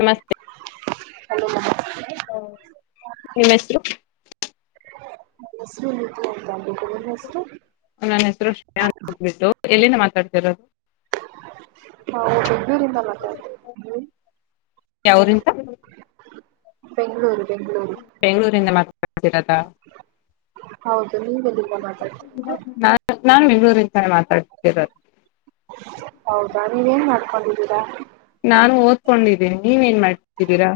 ನಮಸ್ತೆ ಹಲೋ ನಮಸ್ತೆ [inaudible] ನಿಮ್ಮ ಹೆಸರು [inaudible] ನನ್ನ ಹೆಸರು ನಿಧಿ ಅಂತಾ ನಿಮ್ಮ ಹೆಸ್ರು ನನ್ನ ಹೆಸರು ಶ್ರೇಯಾ ಅಂದ ಬಿಟ್ಟು ಎಲ್ಲಿಂದ ಮಾತಾಡ್ತಿರೋದು. ನಾವು ಬೆಂಗಳೂರ ಇಂದ ಮಾತಾಡ್ತೇವಿ. ನೀವು ಯಾವ್ರಿಂದ ಬೆಂಗಳೂರು ಬೆಂಗಳೂರು [inaudible] ಬೆಂಗಳೂರಿಂದ ಮಾತಾಡ್ತಿರೋದಾ ಹೌದು ನೀವೆಲ್ಲಿ. [inaudible] ನಾ ನಾನು ಬೆಂಗಳೂರಿಂತ ಮಾತಾಡ್ತಿರೊದ ಹೌದಾ ನೀವೇನ್ ಮಾಡ್ಕೊಂಡಿದ್ದೀರಾ. ನಾನು ಓದ್ಕೊಂಡಿದ್ದೀನಿ ನೀವ ಏನ್ ಮಾಡ್ತಿದ್ದೀರಾ.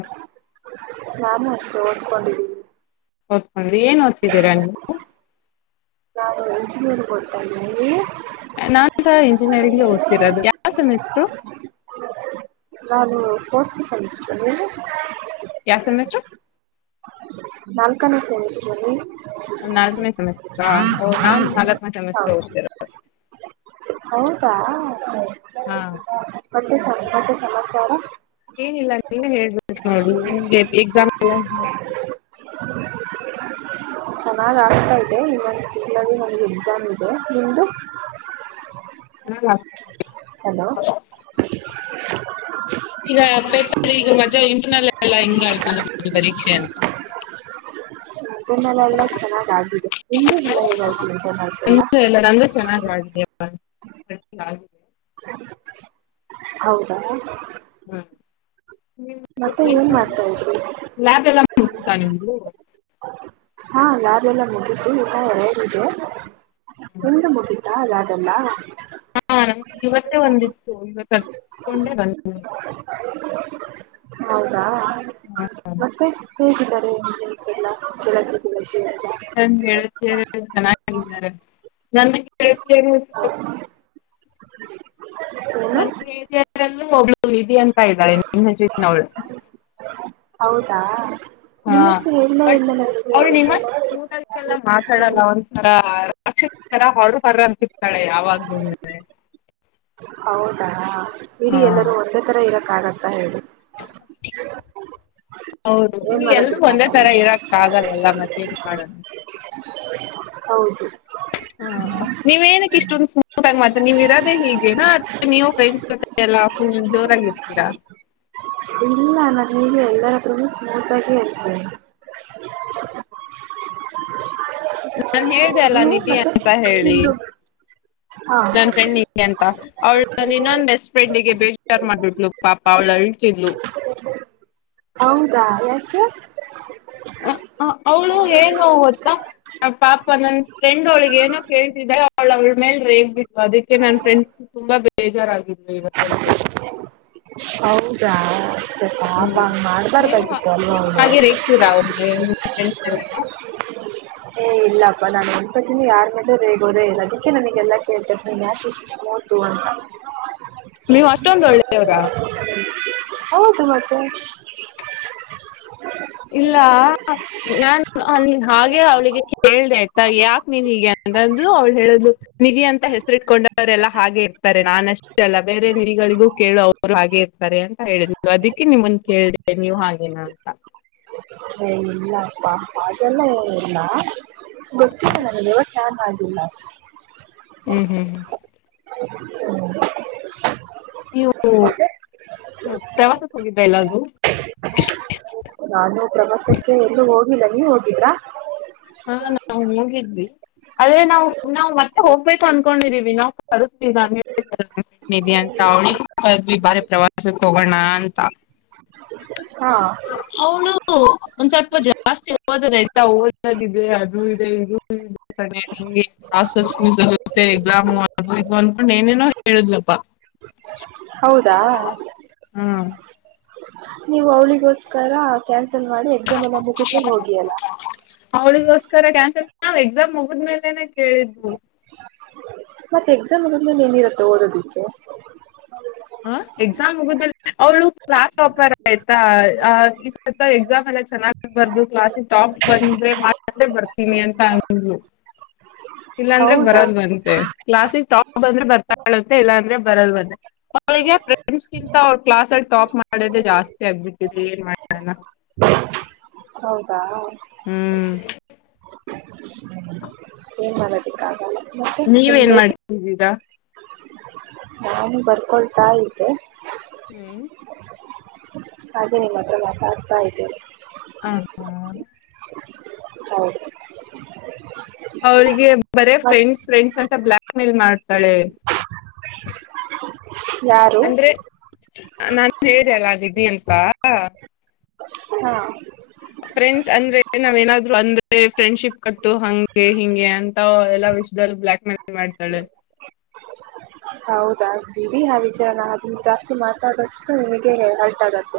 ನಾನು ಅಷ್ಟೇ ಓದ್ಕೊಂಡಿದ್ದೀನಿ. ಓದ್ಕೊಂಡ್ರಿ ಏನ್ ಓದ್ತಿದಿರಾ ನೀವು. ನಾನು ಇಂಜಿನಿಯರಿಂಗ್ ಓತ್ತಿದಿನಿ ನೀವು ನಾನು ಸಹ ಇಂಜಿನಿಯರಿಂಗ್ ಓದ್ತಿರೋದು ಯಾವ ಸೆಮಿಸ್ಟ್ರು ನಾನು ಫೋರ್ತ್ ಸೆಮಿಸ್ಟರ ನೀವು ಯಾವ ಸೆಮಿಸ್ಟರ. ನಾಲ್ಕನೆ ಸೆಮಿಸ್ಟರಲ್ಲಿ ನಾಲ್ಕನೇ ಸೆಮಿಸ್ಟ್ರಾ ಒಹ್ ನಾನು ನಾಲ್ಕನೇ ಸೆಮಿಸ್ಟರ್ ಹೌದು ಓದ್ತಿರೋದು ಹೌದಾ ಹಾ [unintelligible] ಮತ್ತೆ ಮತ್ತೆ ಸಮಾಚಾರ ಏನಿಲ್ಲ ನೀನೆ ಹೇಳ್ಬು ನೋಡಿ ಎಕ್ಸಾಮ್ ಎಲ್ಲ ಹೆಂಗೆ ಚೆನ್ನಾಗ ಆಗ್ತಾ ಇದೆ ಇನ್ನೊಂದು ತಿಂಗಳಲ್ಲಿ ನಂದು ಎಕ್ಸಾಮ್ ಇದೆ ನಿಂದು ಹ್ಮ ಹಲೋ ಈಗ ಪೇಪರ್ ಈಗ ಮದ್ದೇ ಇಂಟರ್ನಲ್ ಎಲ್ಲ ಹೆಂಗ ಆಯ್ತು ಪರೀಕ್ಷೆ ಅಂತ ಇಟರ್ನಲ್ ಎಲ್ಲಾ ಚನ್ನಗಿ ಆಗಿದೆ. ಇಂದು ಎಲ್ಲ ಹೇಗತಿ ಇಂಟರ್ನಲ್ಸ ಎಲ್ಲ [unintelligible] ನಂಗ ಚೆನ್ನಾಗ ಆಗಿದೆ [unintelligible] [unintelligible] ಹೌದಾ ಹಾ [unintelligible] ನಿಮ್ಮ ಮತ್ತೆ ಏನ್ ಮಾಡ್ತಾ ಇದ್ರಿ ಲ್ಯಾಬ್ ಎಲ್ಲ ಮುತ ನಿಮ್ದು ಹಾ ಲಾಬ್ ಎಲ್ಲ ಮುಗಿತು ಇನ್ನ ಎರೆಡ ಇದೆ [inaudible] ನಿಮ್ದ ಮುಗಿತಾ ಲ್ಯಾಬ್ ಯಲ್ಲ ಹಾ ಇವತ್ತೇ ಒಂದಿತ್ತು ಇವತ್ತುಕೊಂಡೆ ಬ [unintelligible] ಹೌದಾ [inaudible] ಮತ್ತೆ. ಕೇಳತಿದ್ದರೆ ಫ್ರೆಂಡ್ಸಯಲ್ಲ ಕೇಳತಿದೆ ರಜೆ ಅಂತಾ ನನ್ನ ಗೆಳತಿಯರು ಯಲ್ಲ ಚೆನ್ನಾಗಿದ್ದಾರೆ ನನ್ನ ಗೆಳತಿಯರು ಇವ್ರು ಏನು ನನ್ನ ಪಿಜಿ ಯಲ್ಲಿ ಒಬ್ಳ ವಿಧಿ ಇದ ಅಂತ ಇದ್ದಳು ಹೆಸರನವಳು [inaudible] ಹೌದಾ ನಿಮ್ಮ ಹೆಸರ ಹೇಳೀಲ್ಲ [unintelligible] ನಡಕ್ಕೆಲ್ಲ ಮಾತಾಡಲ್ಲ ಒಂದ್ಥರ ರಕ್ಷಾತಾರಾ ಹೊರ ಹೊರ ಅತ್ತಿರತಾಳೆ ಯಾವಾಗ್ಲೂನೆ ಹೌದಾ ಇಡೀ ಹಾ ಎಲ್ಲರೂ ಒಂದೇ ತರ ಇರಕ್ಕಾಗಂತ ಹೇಳು ಹೌದು ಏನ್ ಎಲ್ರೂ ಮಾಡೋದಕ್ಕ ಒಂದೇ ಆಗಲ್ಲ ತರ ಇರಕ್ ಆಗಲ್ಲ ಮತ್ತೆ ಏನ್ ಮಾಡೋದು [unintelligible] ಹೌದು. ಹಾ ನೀವೇನಕ್ಕೆ ಇಷ್ಟೊಂದು ಊಟಾಗ ಮತ್ತೆ ನೀವ ಇರೋದೇ ಹೀಗೆನಾ ನೀವು ಫ್ರೆಂಡ್ಸ್ ಜೊತೆ ಎಲ್ಲಾ ಫುಲ್ ಜೋರಾಗಿರ್ತೀರಾ? ಇಲ್ಲ ನಾನಗೆ ಎಲ್ಲಾದ್ರೂ ಸ್ಮೂತ ಆಗೇ ಇರ್ತೇನೆ. ನಾನ್ ಹೇಳ ಅಲ್ಲ ನೀವು ನಿಧಿ ಮತ್ತೆ ಅಂತ ಹೇಳಿ ನಿಮ್ದು ಹಾ ನನ್ನ ಫ್ರೆಂಡ್ ನಿಧಿ ಅಂತ ಅವಳ ನಾನ ಇನ್ನೊಂದ ಬೆಸ್ಟ್ ಫ್ರೆಂಡ್ಗೆ ಬೇಜಾರ್ ಮಾಡ್ಬಿಟ್ಲು ಪಾಪ ಅವ್ಳ ಅಲ್ತಿದ್ಲು. ಹೌದಾ ಯಾಕೆ? ಅವ್ಳು ಏನು ಗೊತ್ತಾ ಪಾಪ ನನ್ ಫ್ರೆಂಡ್ ಅವಳಿಗೆ ಏನೋ ಕೇಳ್ತಿದಾಳೆ ಅವಳ ಅವ್ಳ ಮೇಲ್ ರೇಗಿದ್ಲು ಅದಕ್ಕೆ ನನ್ ಫ್ರೆಂಡ್ ತುಂಬಾ ಬೇಜಾರಾಗಿದ್ರು ಇವತ್ತಲ್ಲ. ಹೌದಾ ಸರಿ ಪಾಪ ಹ್ಮ್ ಹಂಗ್ ನೀವು ಹಾಗೆ ಮಾಡ್ಬಾರ್ದಾಗಿತ್ತು ಅಲ್ವಾ ನೀವು ಅವನು ಹಾಗೆ ರೇಗ್ತೀರಾ ಅವೇ ನಿಮ್ಮ ಫ್ರೆಂಡ್ ಮೇಲೆ ಎಲ್ಲಾ - [inaudible] ಏ ಇಲ್ಲಪ್ಪ ನಾನು ಅನ್ಕೋತೀನಿ ಯಾರ ಮೇಲೊ ರೇಗೋದೇ ಇಲ್ಲ ಅದಕ್ಕೆ ನನಗೆಲ್ಲ ಕೇಳ್ತಿತಿತ್ತಾರೆ ನೀನು ಯಾಕ ಈಸ್ಟ್ ಸ್ಮಾರ್ಟ್ [inaudible] ನೀವ್ ಅಷ್ಟೊಂದ ಒಳ್ಳೆವ್ರ?? ಹೌದು ಮತ್ತೆ. ಇಲ್ಲ. ನಾನ್ ಅಂದ ಹಾಗೆ ಅವ್ಳಿಗೆ ಕೇಳ್ದೆ ಆಯ್ತಾ ಯಾಕ ನೀನ್ ಹೀಗೆ ಅಂತು ಅವ್ಳು ಹೇಳಿದ್ಲು ನಿಧಿ ಅಂತ ಹೆಸರಿ ಇಟ್ಕೊಂಡವರೆಲ್ಲ ಹಾಗೆ ಇರ್ತಾರೆ ನಾನ ಅಷ್ಟೇ ಅಲ್ಲ ಬೇರೆ ನಿಧಿಗಳಿಗೂ ಕೇಳು ಅವ್ರು ಅವರು ಹಾಗೆ ಇರ್ತಾರೆ ಅಂತ ಹೇಳಿದ್ಲು ಅದಕ್ಕೆ ನಿಮ್ಮಗೆ ಕೇಳಿದೆ ನೀವು ಹಾಗೇನಾ ಅಂತ ಇಲ್ಲಪ್ಪ ಅದೆಲ್ಲ ಏನಿಲ್ಲ ಗೊತ್ತಿಲ್ಲ ನಂಗ [unintelligible] ಚಾ ಮಾಡಿ ಲಾಸ್ಟ್. ಹ್ಮ್ ಹ್ಮ್. [unintelligible] ನೀವು ಮತ್ತೆ ಪ್ರವಾಸಕ್ಕೆ ಹೋಗಿದ್ದಲ್ಲ ಅದು ನಾನು ಪ್ರವಾಸಕ್ಕೆ ಎಲ್ಲೂ ಹೋಗಿಲ್ಲ ನೀವ ಹೋಗಿಲ್ಲ? ಹಾ ನಾವು ಹೋಗಿದ್ವಿ. ಆದ್ರೆ ನಾವು ನಾವು ಮತ್ತೆ ಹೋಗ್ಬೇಕು ಅಂದಕೊಂಡಿದೀವಿ ನಾವು ಬರು ದಿನಾನೇ ನಿಧಿ ಅಂತ ಅವ್ಳಿ ಕ್ವಿ ಬಾರಿ ಪ್ರವಾಸಕ್ಕೆ ಹೋಗೋಣ ಅಂತ ಹಾ. ಅವನು ಒಂದ್ ಸ್ವಲ್ಪ ಜಾಸ್ತಿ ಓದದ ಆಯ್ತಾ ಅದು ಇದು ಅದು ಇದು [unintelligible] ಹಿಂಗೆ [unintelligible] ಮಿಸ್ ಆಗುತ್ತೆ ಎಕ್ಸಾಮ್ ಅದು ಇದು ಅನ್ಕೊಂಡು ಏನೇನೋ ಹೇಳಿದ್ಲಪ್ಪಾ. ಹೌದಾ. ಹಾ. ನೀವು ಅವ್ಳಿಗೋಸ್ಕರ ಕ್ಯಾನ್ಸಲ್ ಮಾಡಿ ಎಕ್ಸಾಮ್ ಎಲ್ಲ ಮುಗಿದ್ಮೇಲೆ ಹೋಗಿ ಅಲ್ಲ [inaudible] ಅವಳಿಗೋಸ್ಕರ ಕ್ಯಾನ್ಸಲ್ ನಾವು ಎಕ್ಸಾಮ್ ಮುಗದ್ಮೇಲೆನೆೇ ಕೇಳಿದ್ವು. ಮತ್ತೆ ಎಕ್ಸಾಮ್ ಮುಗದ ಮೇಲೆ ಏನಿರುತ್ತ ಓದೋದಕ್ಕೆ? ಹ ಎಕ್ಸಾಮ್ ಮುಗದ ಮೇಲೆ ಅವ್ಳು ಕ್ಲಾಸ್ ಟಾಪರ್ ಆಯ್ತಾ - ಎಕ್ಸಾಮ್ ಎಲ್ಲ ಚೆನ್ನಾಗ್ ಬರದು ಕ್ಲಾಸಿಗೆ ಟಾಪ್ ಬಂದ್ರೆ ಮಾತ್ರ ಬರ್ತೀನಿ ಅಂತ ಅಂದ್ಲು. [inaudible] ಇಲ್ಲಾಂದ್ರೆ ಹೌದಾ ಬರಲ್ಲವಂತೆ ಕ್ಲಾಸಿಗೆ ಟಾಪ್ ಅಂದ್ರೆ ಬರ್ತಾಳಂತೆ ಇಲ್ಲಾಂದ್ರೆ ಬರಲ್ಲವಂತೆ ಅವಳಿಗೆ ಫ್ರೆಂಡ್ಸ್ಗಿಂತ ಅವ್ರ ಕ್ಲಾಸ್ ಅಲ್ಲಿ ಟಾಪ್ ಮಾಡೋದೇ ಜಾಸ್ತಿ ಆಗ್ಬಿಟ್ಟಿದೆ ಏನ್ ಮಾಡ ಹೌದಾ ಹ್ಮ್ ಏನ್ ಮಾಡದಕ್ಕೆ ಆಗಲ್ಲಾ ನೀವ ಏನ್ ಮಾಡ್ತಿದ್ದೀರಾ ನಾನು ಬರ್ಕೊಳ್ತಾ ಇದ್ದೆ ಹ್ಮ್ ಅದೇ ನಿಮ್ಮ ಹತ್ರ ಮಾತಾಡ್ತಾ ಇದ್ದೀರಿ ಹ ಹೌದಾ ಹೌದು ಅವಳಿಗೆ ಬರೆ ಮತ್ ಫ್ರೆಂಡ್ಸ್ ಫ್ರೆಂಡ್ಸ್ ಅಂತ ಬ್ಲ್ಯಾಕ್ ಮೇಲ್ ಮಾಡ್ತಾಳೆ ಯಾರು ಅಂದ್ರೆ ನಾನು ಹೇಳಿದೆಲ್ಲ ದಿ [unintelligible] ಅಂತ ಹಾ ಫ್ರೆಂಡ್ಸ್ ಅಂದ್ರೆ ನಾವ್ ಏನಾದ್ರು ಅಂದ್ರೆ ಫ್ರೆಂಡ್ಶಿಪ್ ಕಟ್ಟು ಹಂಗೆ ಹಿಂಗೆ ಅಂತ ಎಲ್ಲಾ ವಿಷಯದಲ್ಲಿ ಬ್ಲ್ಯಾಕ್ಮೇಲ್ ಮೆ ಮಾಡ್ತಾಳೆ ಹೌದಾ ಬಿಡಿ ಆ ವಿಚಾರಾನ ಅದನ್ನ ಜಾಸ್ತಿ ಮಾತಾಡಷ್ಟು ನಿಮಗೆ ಹರಟ ಆಗುತ್ತೆ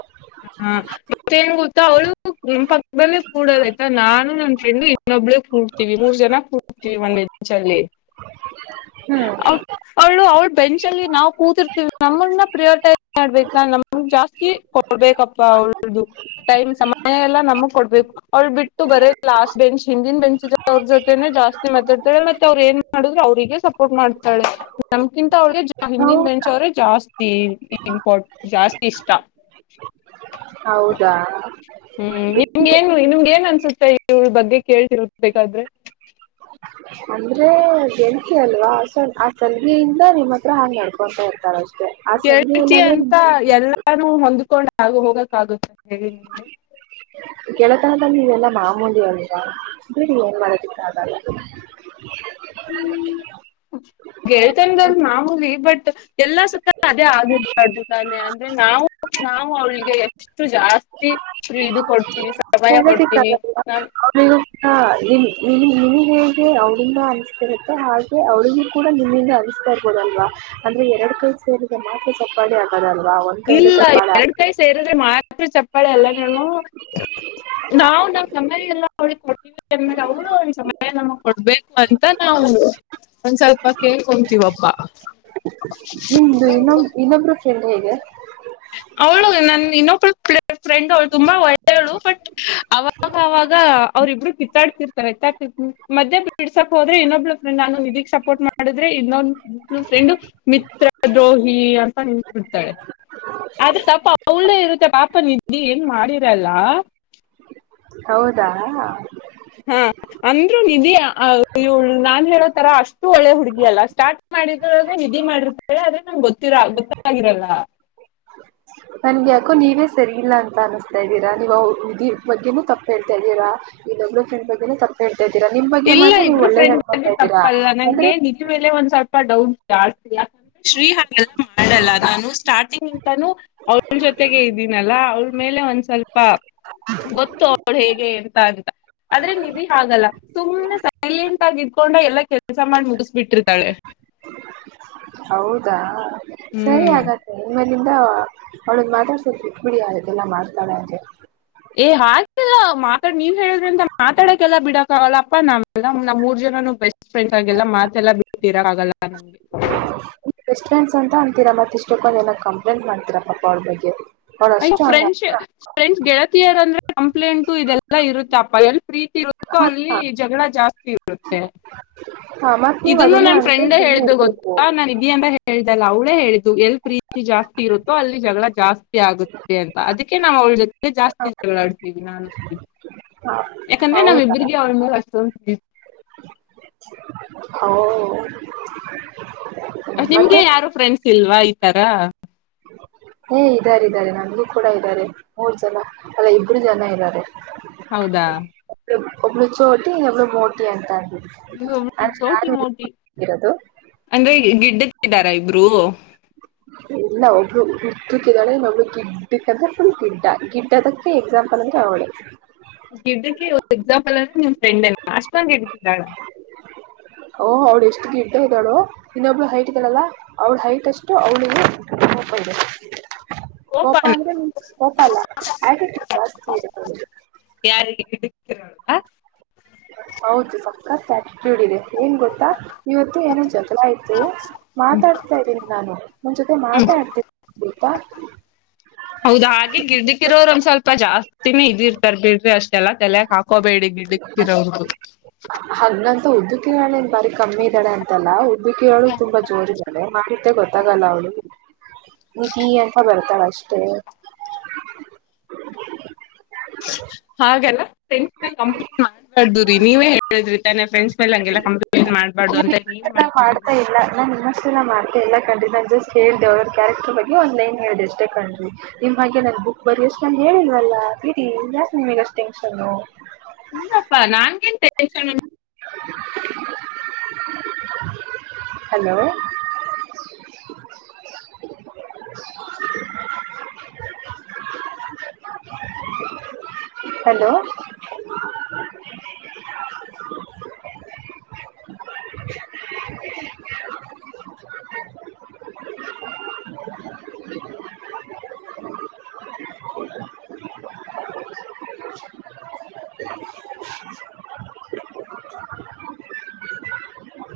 ಹಾ ಮತ್ತೇನ್ ಗೊತ್ತಾ ಅವಳು ನಿಮ್ ಪಕ್ಕದಲ್ಲೇ ಕೂಡದ ಆಯ್ತಾ ನಾನು ನನ್ ಫ್ರೆಂಡು ಒಬ್ಳ ಕೂಡ್ತಿವಿ ಮೂರ್ ಜನ ಕೂಡ್ತಿವಿ ಒಂದೆ ಬಚಲ್ಲಿ ಹ್ಮ್ ಅವ್ಳು ಅವಳ ಬೆಂಚ್ ಅಲ್ಲಿ ನಾವು ಕೂತಿರ್ತೀವಿ ನಮಮ್ಮನ್ನ ಪ್ರಿಯೋಟೈಸ್ ಮಾಡ್ಬೇಕಾ ನಮ ಜಾಸ್ತಿ ಕೊ ಕೊಡ್ಬೇಕಪ್ಪ ಅವ್ರ್ದು ಟೈಮ್ ಸಮಯ ಎಲ್ಲ ನಮಗ್ ಕೊಡ್ಬೇಕು ಅವ್ಳ ಬಿಟ್ಟು ಬರೇ ಲಾಸ್ಟ್ ಬೆಂಚ್ ಹಿಂದಿನ ಬೆಂಚ್ ಇದ ಅವ್ರ ಜೊತೆನೆ ಜಾಸ್ತಿ ಮಾತಾಡ್ತಳ ಮತ್ತೆ ಅವ್ರ ಏನ್ ಮಾಡುದ್ರೆ ಅವ್ರಿಗೆ ಸಪೋರ್ಟ್ ಮಾಡ್ತಾಳೆ ನಮ್ಕಿಂತ ಅವಳಿಗೆ ಜಾ ಹಿಂದಿನ ಬೆಂಚ್ ಹೌದಾ ಅವ್ರೆ ಜಾಸ್ತಿ ಇಂಪೋರ್ಟ್ ಜಾಸ್ತಿ ಇಷ್ಟಾ ಹೌದಾ ಹ್ಮ್ ಬಿಡಿ ನಿಮ್ಗೆ ಏನು ನಿಮ್ಗೆ ಏನ್ ಅನ್ಸುತ್ತೆ ಇವಳ ಬಗ್ಗೆ ಕೇಳ್ತಿರಬೇಕಾದ್ರೆ ಅಂದ್ರೆ ಗೆಳತಿ ಅಲ್ವಾ ಸೊ ಆ ಸಲಗಯಿಂದ ನಿಮ್ಮ ಹತ್ರ ಹಾಂಗ್ ನಡ್ಕೊಂತ ಇರ್ತಾಳ ಅಷ್ಟೇ ಆ ಸಲಗೆ ಗೆಳತಿ ಇಲ್ಲಾಂದ್ರೆ ಅಂತ ಎಲ್ಲಾನು ಹೊಂದ್ಕೊಂಡ್ ಆಗ ಹೋಗಕಾಗುತ್ತ ಹೇಳಿ ನೀವೆ ಗೆಳತನದಲ್ಲಿ ಇವೆಲ್ಲಾ ಮಾಮೂಲಿ ಅಲ್ವಾ ಬಿಡಿ ಏನ್ ಮಾಡದಕ್ಕೆ ಆಗಲ್ಲ ಹ್ಮ್ ಗೆಳತನದಲ್ಲಿ ಮಾಮೂಲಿ ಬಟ್ ಎಲ್ಲ ಸುತ್ತ ಅದೇ ಆಗ್ಬಿಬರ್ದು ತಾನೆ ಅಂದ್ರೆ ನಾವು ನಾವು ಅವಳಿಗೆ ಇಷ್ಟು ಜಾಸ್ತಿ ಪ್ರಿ ಇದು ಕೊಡ್ತೀವಿ ಸಮಯ ಕೊಡ್ತೀವಿ ನಾ ನೀವು ಕೂಡ ನಿನ್ ನಿನ್ಗ್ ನಿನ್ಗೆ ಹೇಗೆ ಅವಳಿಂದ ಅನ್ನಿಸ್ತಿರುತ್ತೆ ಹಾಗೆ ಅವಳಿಗೆ ಕೂಡ ನಿಮ್ಮಿಂದ ಅನಿಸ್ತಾ ಇರ್ಬೋದಲ್ವಾ ಅಂದ್ರೆ ಎರಡ್ ಕೈ ಸೇರಿದ ಮಾತ್ರ ಚಪ್ಪಾಳೆ ಆಗದಲ್ವಾ ಒನ್ ಇಲ್ಲ ಎರಡ್ ಕೈ ಸೇರಿದ್ರೆ ಮಾತ್ರ ಚಪ್ಪಾಳೆ ಎಲ್ಲ ನೀನು ನಾವು ನಮ್ ಸಮಯ ಎಲ್ಲ ಅವಳಿಗೆ ಕೊಡ್ತೀವಿ [unintelligible] ಸಮಯ ನಮಗ್ ಕೊಡ್ಬೇಕು ಅಂತ ನಾವ್ ಒಂದ್ ಸ್ವಲ್ಪ ಕೇಳ್ಕೊಂತಿವಪ್ಪ ನಿಮ್ದು ಇನೊಂ [unintelligible] ಅವ್ಳು ನನ್ ಇನ್ನೊಬ್ಳು ಪೆ ಫ್ರೆಂಡ್ ಅವಳು ತುಂಬಾ ಒಳ್ಳೆಳು ಬಟ್ ಅವ ಅವಾಗ ಅವ್ರಿಬ್ರು ಕಿತ್ತಾಡ್ತಿರ್ತರೆ ಹ್ಮ ಮದ್ಯ ಬಿಡ್ಸಕ್ ಹೋದ್ರೆ ಇನ್ನೊಬ್ಳ್ ಫ್ರೆಂಡ್ ನಾನು ನಿನಗ್ ಸಪೋರ್ಟ್ ಮಾಡ ಮಾಡಿದ್ರೆ ಇನ್ನೊ ಫ್ರೆಂಡ್ ಮಿತ್ರ ದ್ರೋಹಿ ಅಂತ ನಿ. ತಾಳೆ ಆದ್ರೆ ತಪ್ಪ ಅವಳ್ಳೇ ಇರುತ್ತೆ ಪಾಪ ನಿದ್ದೆ ಏನ್ ಮಾಡಿರಲ್ಲ. ಹೌದಾ. ಹ್ಮ್ ಅಂದ್ರು ನಿಧಿ ಇವ್ಳ್ ನಾನ್ ಹೇಳೋತರ ಅಷ್ಟು ಒಳ್ಳೆ ಹುಡುಗಿ ಅಲ್ಲ ಸ್ಟಾರ್ಟ್ ಮಾಡಿದ್ರೆ ನಿಧಿ ಮಾಡಿರ್ತಳೆ ಆದ್ರೆ ನಂಗ್ ಗೊತ್ತಿರ ಗೊತ್ತಾಗಿರಲ್ಲ. ನನ್ಗೆ ಯಾಕೋ ನೀವೇ ಸರಿ ಇಲ್ಲ ಅಂತ ಅನಿಸ್ತಾ ಇದ್ದೀರಾ ನೀವು [unintelligible] ಬಗ್ಗೆನೂ ತಪ್ಪು ಹೇಳ್ತಾ ಇದ್ದೀರಾ. ಇನ್ನೊಬ್ಬರ ಫ್ರೆಂಡ್ ಬಗ್ಗೆನೂ ತಪ್ಪು ಹೇಳ್ತಾ ಇದೀರಾ ನಿಮ್ ಬಗ್ಗೆ ಇಲ್ಲ ಮಾತ್ರ ನೀವು ಇಬ್ರು ಒಳ್ಳೆದ್ ಫ್ರೆಂಡ್ ಬಗ್ಗೆ ಹೇಳ್ಕೋಂತಾ ಇದ್ದಿರಾ ತಪ್ಪಲ್ಲ ಅಂದ್ರೆ. ನಂಗೆ ನಿಧಿ ಮೇಲೆ ಒಂದ್ ಸ್ವಲ್ಪ ಡೌಟ್ ಜಾಸ್ತಿ [unintelligible] ಶ್ರೀ ಹಾಗೆಲ್ಲ ಮಾಡಲ್ಲ ನಾನು ಸ್ಟಾರ್ಟಿಂಗ್. ನಾನು ಅವಳ ಜೊತೆಗೆ ಇದ್ದೀನಲ್ಲ ಅವಳ ಮೇಲೆ ಒಂದ್ ಸ್ವಲ್ಪ. ಗೊತ್ತು ಅವಳು ಹೇಗೆ ಎಂತ ಅಂತ ಆದ್ರೆ ನಿಧಿ ಹಾಗಲ್ಲ. ಸುಮ್ಮ್ನೆ ಸೈಲೆಂಟ್ ಆಗಿ ಇದ್ದ್ಕೊಂಡೆ ಎಲ್ಲಾ ಕೆಲ್ಸ ಮಾಡಿ ಮುಗಿಸ್ಬಿಟ್ಟಿರ್ತಾಳೆ. ಹೌದಾ ಸರಿ ಹ್ಮ್ ಹಾಗಾದ್ರೆ ಇನ್ ಇಲ್ಲಿಂದ ಅವಳನ್ ಮಾತಾಡ್ಸೋದ್ ಬಿಟ್ಬಿಡಿ ಇದೆಲ್ಲ ಮಾಡ್ತಾಳೆ ಅಂದ್ರೆ. ಏ ಹಾಗೆಲ್ಲ ಮಾತಾಡ್ ನೀವ್ ಹೇಳಿದ್ರಿ ಅಂತ ಮಾತಾಡಕ್ಕೆಲ್ಲ ಬಿಡ ಆಗಲ್ಲಪ್ಪ ನಾವೆಲ್ಲ ನಮ್ ಮೂರ್ ಜನನು ಬೆಸ್ಟ್ ಫ್ರೆಂಡ್ಸ್ ಹಾಗೆಲ್ಲ ಮಾತ್ತೆಲ್ಲಾ ಬಿಟ್ಟಿರಕಾಗಲ್ಲ. ಬೆಷ್ಟ್ ಫ್ರೆಂಡ್ಸ್ ಅಂತ ಅಂತೀರಾ ಮತ್ ಇಷ್ಟಕ್ಕೊಂದ ಏಲ್ಲ ಕಂಪ್ಲೇಂಟ್ ಮಾಡ್ತೀರಾ ಪಾಪ ಅವ್ಳ ಬಗ್ಗೆ. ಅವಳು ಅಯೊ ಅಷ್ಟು ಹಂಗ ಫ್ರೆಂಚ್ ಫ್ರೆಂಡ್ಸ್ ಗೆಳತಿಯರ್ ಅಂದ್ರೆ ಕಂಪ್ಲೇಂಟು ಇದೆಲ್ಲಾ ಇರುತ್ತಪ್ಪ ಎಲ್ ಪ್ರೀತಿ ಇರುತ್ತೋ ಅಲ್ಲಿ ಹ ಜಗಳ ಜಾಸ್ತಿ. [unintelligible] ಹ ಮತ್ ನೀವ್ ಇದನ್ನು ಅದನ್ನೇ ನನ್ ಫ್ರೆಂಡ್ ಅನ್ಕೊಂಡ್ ಸುಮ್ನೆ ಹೇಳ್ದು ಇರ್ಬೇಕು ಗೊತ್ತಾ ನಾನ್ ಇದೀ ಅಂತ ಹೇಳ ಹೇಳ್ದಲ್ಲ ಅವಳೇ ಹೇಳಿದ್ದು ಎಲ್ ಪ್ರೀತಿ ಜಾಸ್ತಿ ಇರುತ್ತೋ ಅಲ್ಲಿ ಜಗಳ ಜಾಸ್ತಿ ಆಗುತ್ತೆ ಅಂತ ಅದಕ್ಕೆ ನಾವು ಅವಳ ಜೊತೆಗೆ ಜಾಸ್ತಿ ಹ ಜಗಳಾಡ್ತೀವಿ ನಾನು [unintelligible] ಹ ಯಾಕಂದ್ರೆ ನಾವ್ ಹೌದಾ ಇಬ್ಬ್ರರಿಗೆ ಅವನ ಮೇಲೆ ಅಷ್ಟೋಂದ ಹೋ ನಿಮ್ಗೆ ಯಾರು ಫ್ರೆಂಡ್ಸ್ ಇಲ್ವಾ ಈ ತರ. [unintelligible] ಹೇ ಇದಾರೆ ಇದಾರೆ ನಮಗೂ ಕೂಡ ಇದಾರೆ ಮೂರ್ ಜನ ಅಲ್ಲ ಇಬ್ಬರು ಜನ ಇದಾರೆ. ಹೌದಾ. ಒಬ್ಳು ಒಬ್ಳು ಚೋಟಿ ಒಬ್ಳು ಮೋಟಿ ಅಂತ ಅಂದಿದ್ರು. ಇವ್ಳು ಒಬ್ಳು ಚೋಟಿ [unintelligible] ಮೋಟಿ ಇರೋದು. ಅಂದ್ರೆ ಗಿಡ್ಡಕಿದಾರ ಇಬ್ರು. ಇಲ್ಲ ಒಬ್ರು ಉದ್ದುಕಿದಾಳೆ ಇನ್ನ ಒಬ್ಳು ಗಿಡ್ಡಕಂದ್ರೆ ಫುಲ್ ಗಿಡ್ಡ ಗಿಡ್ಡದ ಗಿ ಎಕ್ಸಾಂಪಲ್ ಅಂದ್ರೆ ಅವಳೆ. ಗಿಡ್ಡಕೆ ಒಂದ್ ಎಕ್ಸಾಂಪಲ್ ಅಂದ್ರೆ ನಿನ್ ಫ್ರೆಂಡ್ ಅಲ್ವ ಅಷ್ಟೊಂದು ಗಿಡ್ಡಕಿದಾಳ. ಓಹ್ ಅವ್ಳ ಎಷ್ಟು ಗಿಡ್ಡ ಇದಾಳು. ಇನ್ನೊಬ್ಳು ಹೈಟ್ ಇದಾಳಲ್ಲ ಅವ್ಳ ಹೈಟ್ ಅಷ್ಟು ಅವಳಿಗೆ ಕೋಪ ಇದೆ. ಕೋಪ ಕೋಪಾನ ಅಂದ್ರೆ ನಿಮ್ ಕೋಪ ಅಲ್ಲ ಆಟಿಟ್ಯುಡ ಜಾಸ್ತಿ ಇರುತ್ತೆ ಅವ್ಳಿಗೆ. ಯಾರಿಗೆ. [unintelligible] ಹೌದು ಸಕತ್ ಆಟಿಟ್ಯುಡ್ ಇದೆ ಏನ್ ಗೊತ್ತಾ ಇವತ್ತು ಏನೋ ಜಗಳ ಆಯ್ತು. ಹ್ಮ್ ಮಾತಾಡ್ತಾ ಇದ್ದೀನಿ ನಾನು ನನ್ ಜೊತೆ ಮಾತೇ ಆಡ್ತಿರ್ಲಿಲ್ಲ ಗೋತ್ತಾ. ಹೌದ ಹಾಗೆ ಗಿಡ್ಡಕಿರೋರು ಒಂದ್ ಸ್ವಲ್ಪ ಜಾಸ್ತಿ ತಿನೆ ಇದಿರ್ತಾರೆ ಬಿಡ್ರಿ ಅಷ್ಟೆಲ್ಲ ತಲೆಗ್ ಹಾಕೋಬೇಡಿ ಗಿ [unintelligible] ಹಂಗಂತ ಉದ್ದಕಿರಳೇನ್ ಬಾರಿ ಕಮ್ಮಿ ಇದಾಳೆ ಅಂತ ಲ್ಲಾ ಉದ್ದಿಕಿರೊಳು ತುಂಬಾ ಜೋರ ಇದಾಳೆ ಮಾಡಿದ್ದೇ ಗೊತ್ತಾಗಲ್ಲ ಅವ್ಳಿಗೆ. ನಿಧಿ ಅಂತ ಬರ್ತಾಳ ಅಷ್ಟೇ. ಹಾಗೆಲ್ಲ ಫ್ರೆಂಡ್ಸನ ಕಂಪ್ಲೇಂಟ್ ಮಾಡ [unintelligible] ನೀವೇ ಹೇಳಿದ್ರಿ ತಾನೆ ಫ್ರೆಂಡ್ಸ್ ಮೇಲೆ ಹಂಗೆಲ್ಲ ಕಂಪ್ಲೇಂಟ್ ಮಾಡಬಾರದು ಅಂತ. ನೀವೇ ಇಲ್ಲಾ ಮಾಡ್ತಾ ಮಾಡ್ತಿದ್ದೀರಾ ಇಲ್ಲಾ ಎಲ್ಲಾ ನಿವ. ಅಷ್ಟ ನಾ ಮಾಡ್ತಇಲ್ಲಾ ಕಂಡ್ರಿ ನಾನು ಜಸ್ಟ್ ಹೇಳಿದೆ ಅವರ ಕ್ಯಾರೆಕ್ಟರ್ ಬಗ್ಗೆ ಒಂದು ಲೈನ್ ಹೇಳಿದೆ ಅಷ್ಟೇ ಕಣ್ರಿ. ನಿಮ್ಮ ಬಗ್ಗೆ ನಾನ್ ಬುಕ್ಕ ಬರಿ ಅಷ್ಟ ಹೇಳಿಲ್ಲವಲ್ಲ ಬೀಡಿ ಯಾಕ ನಿಮಗೆ ಅಷ್ಟ ಟೆನ್ಷನು. ಇಲ್ಲಪ್ಪಾ ನಾನಗೆನ ಟೇ ಟೆನ್ಷನ್ನು ಹಲೋ [inaudible] ಹಲೋ ಚಿವ್ ಚಿವಾತೆಲಿ. [inaudible]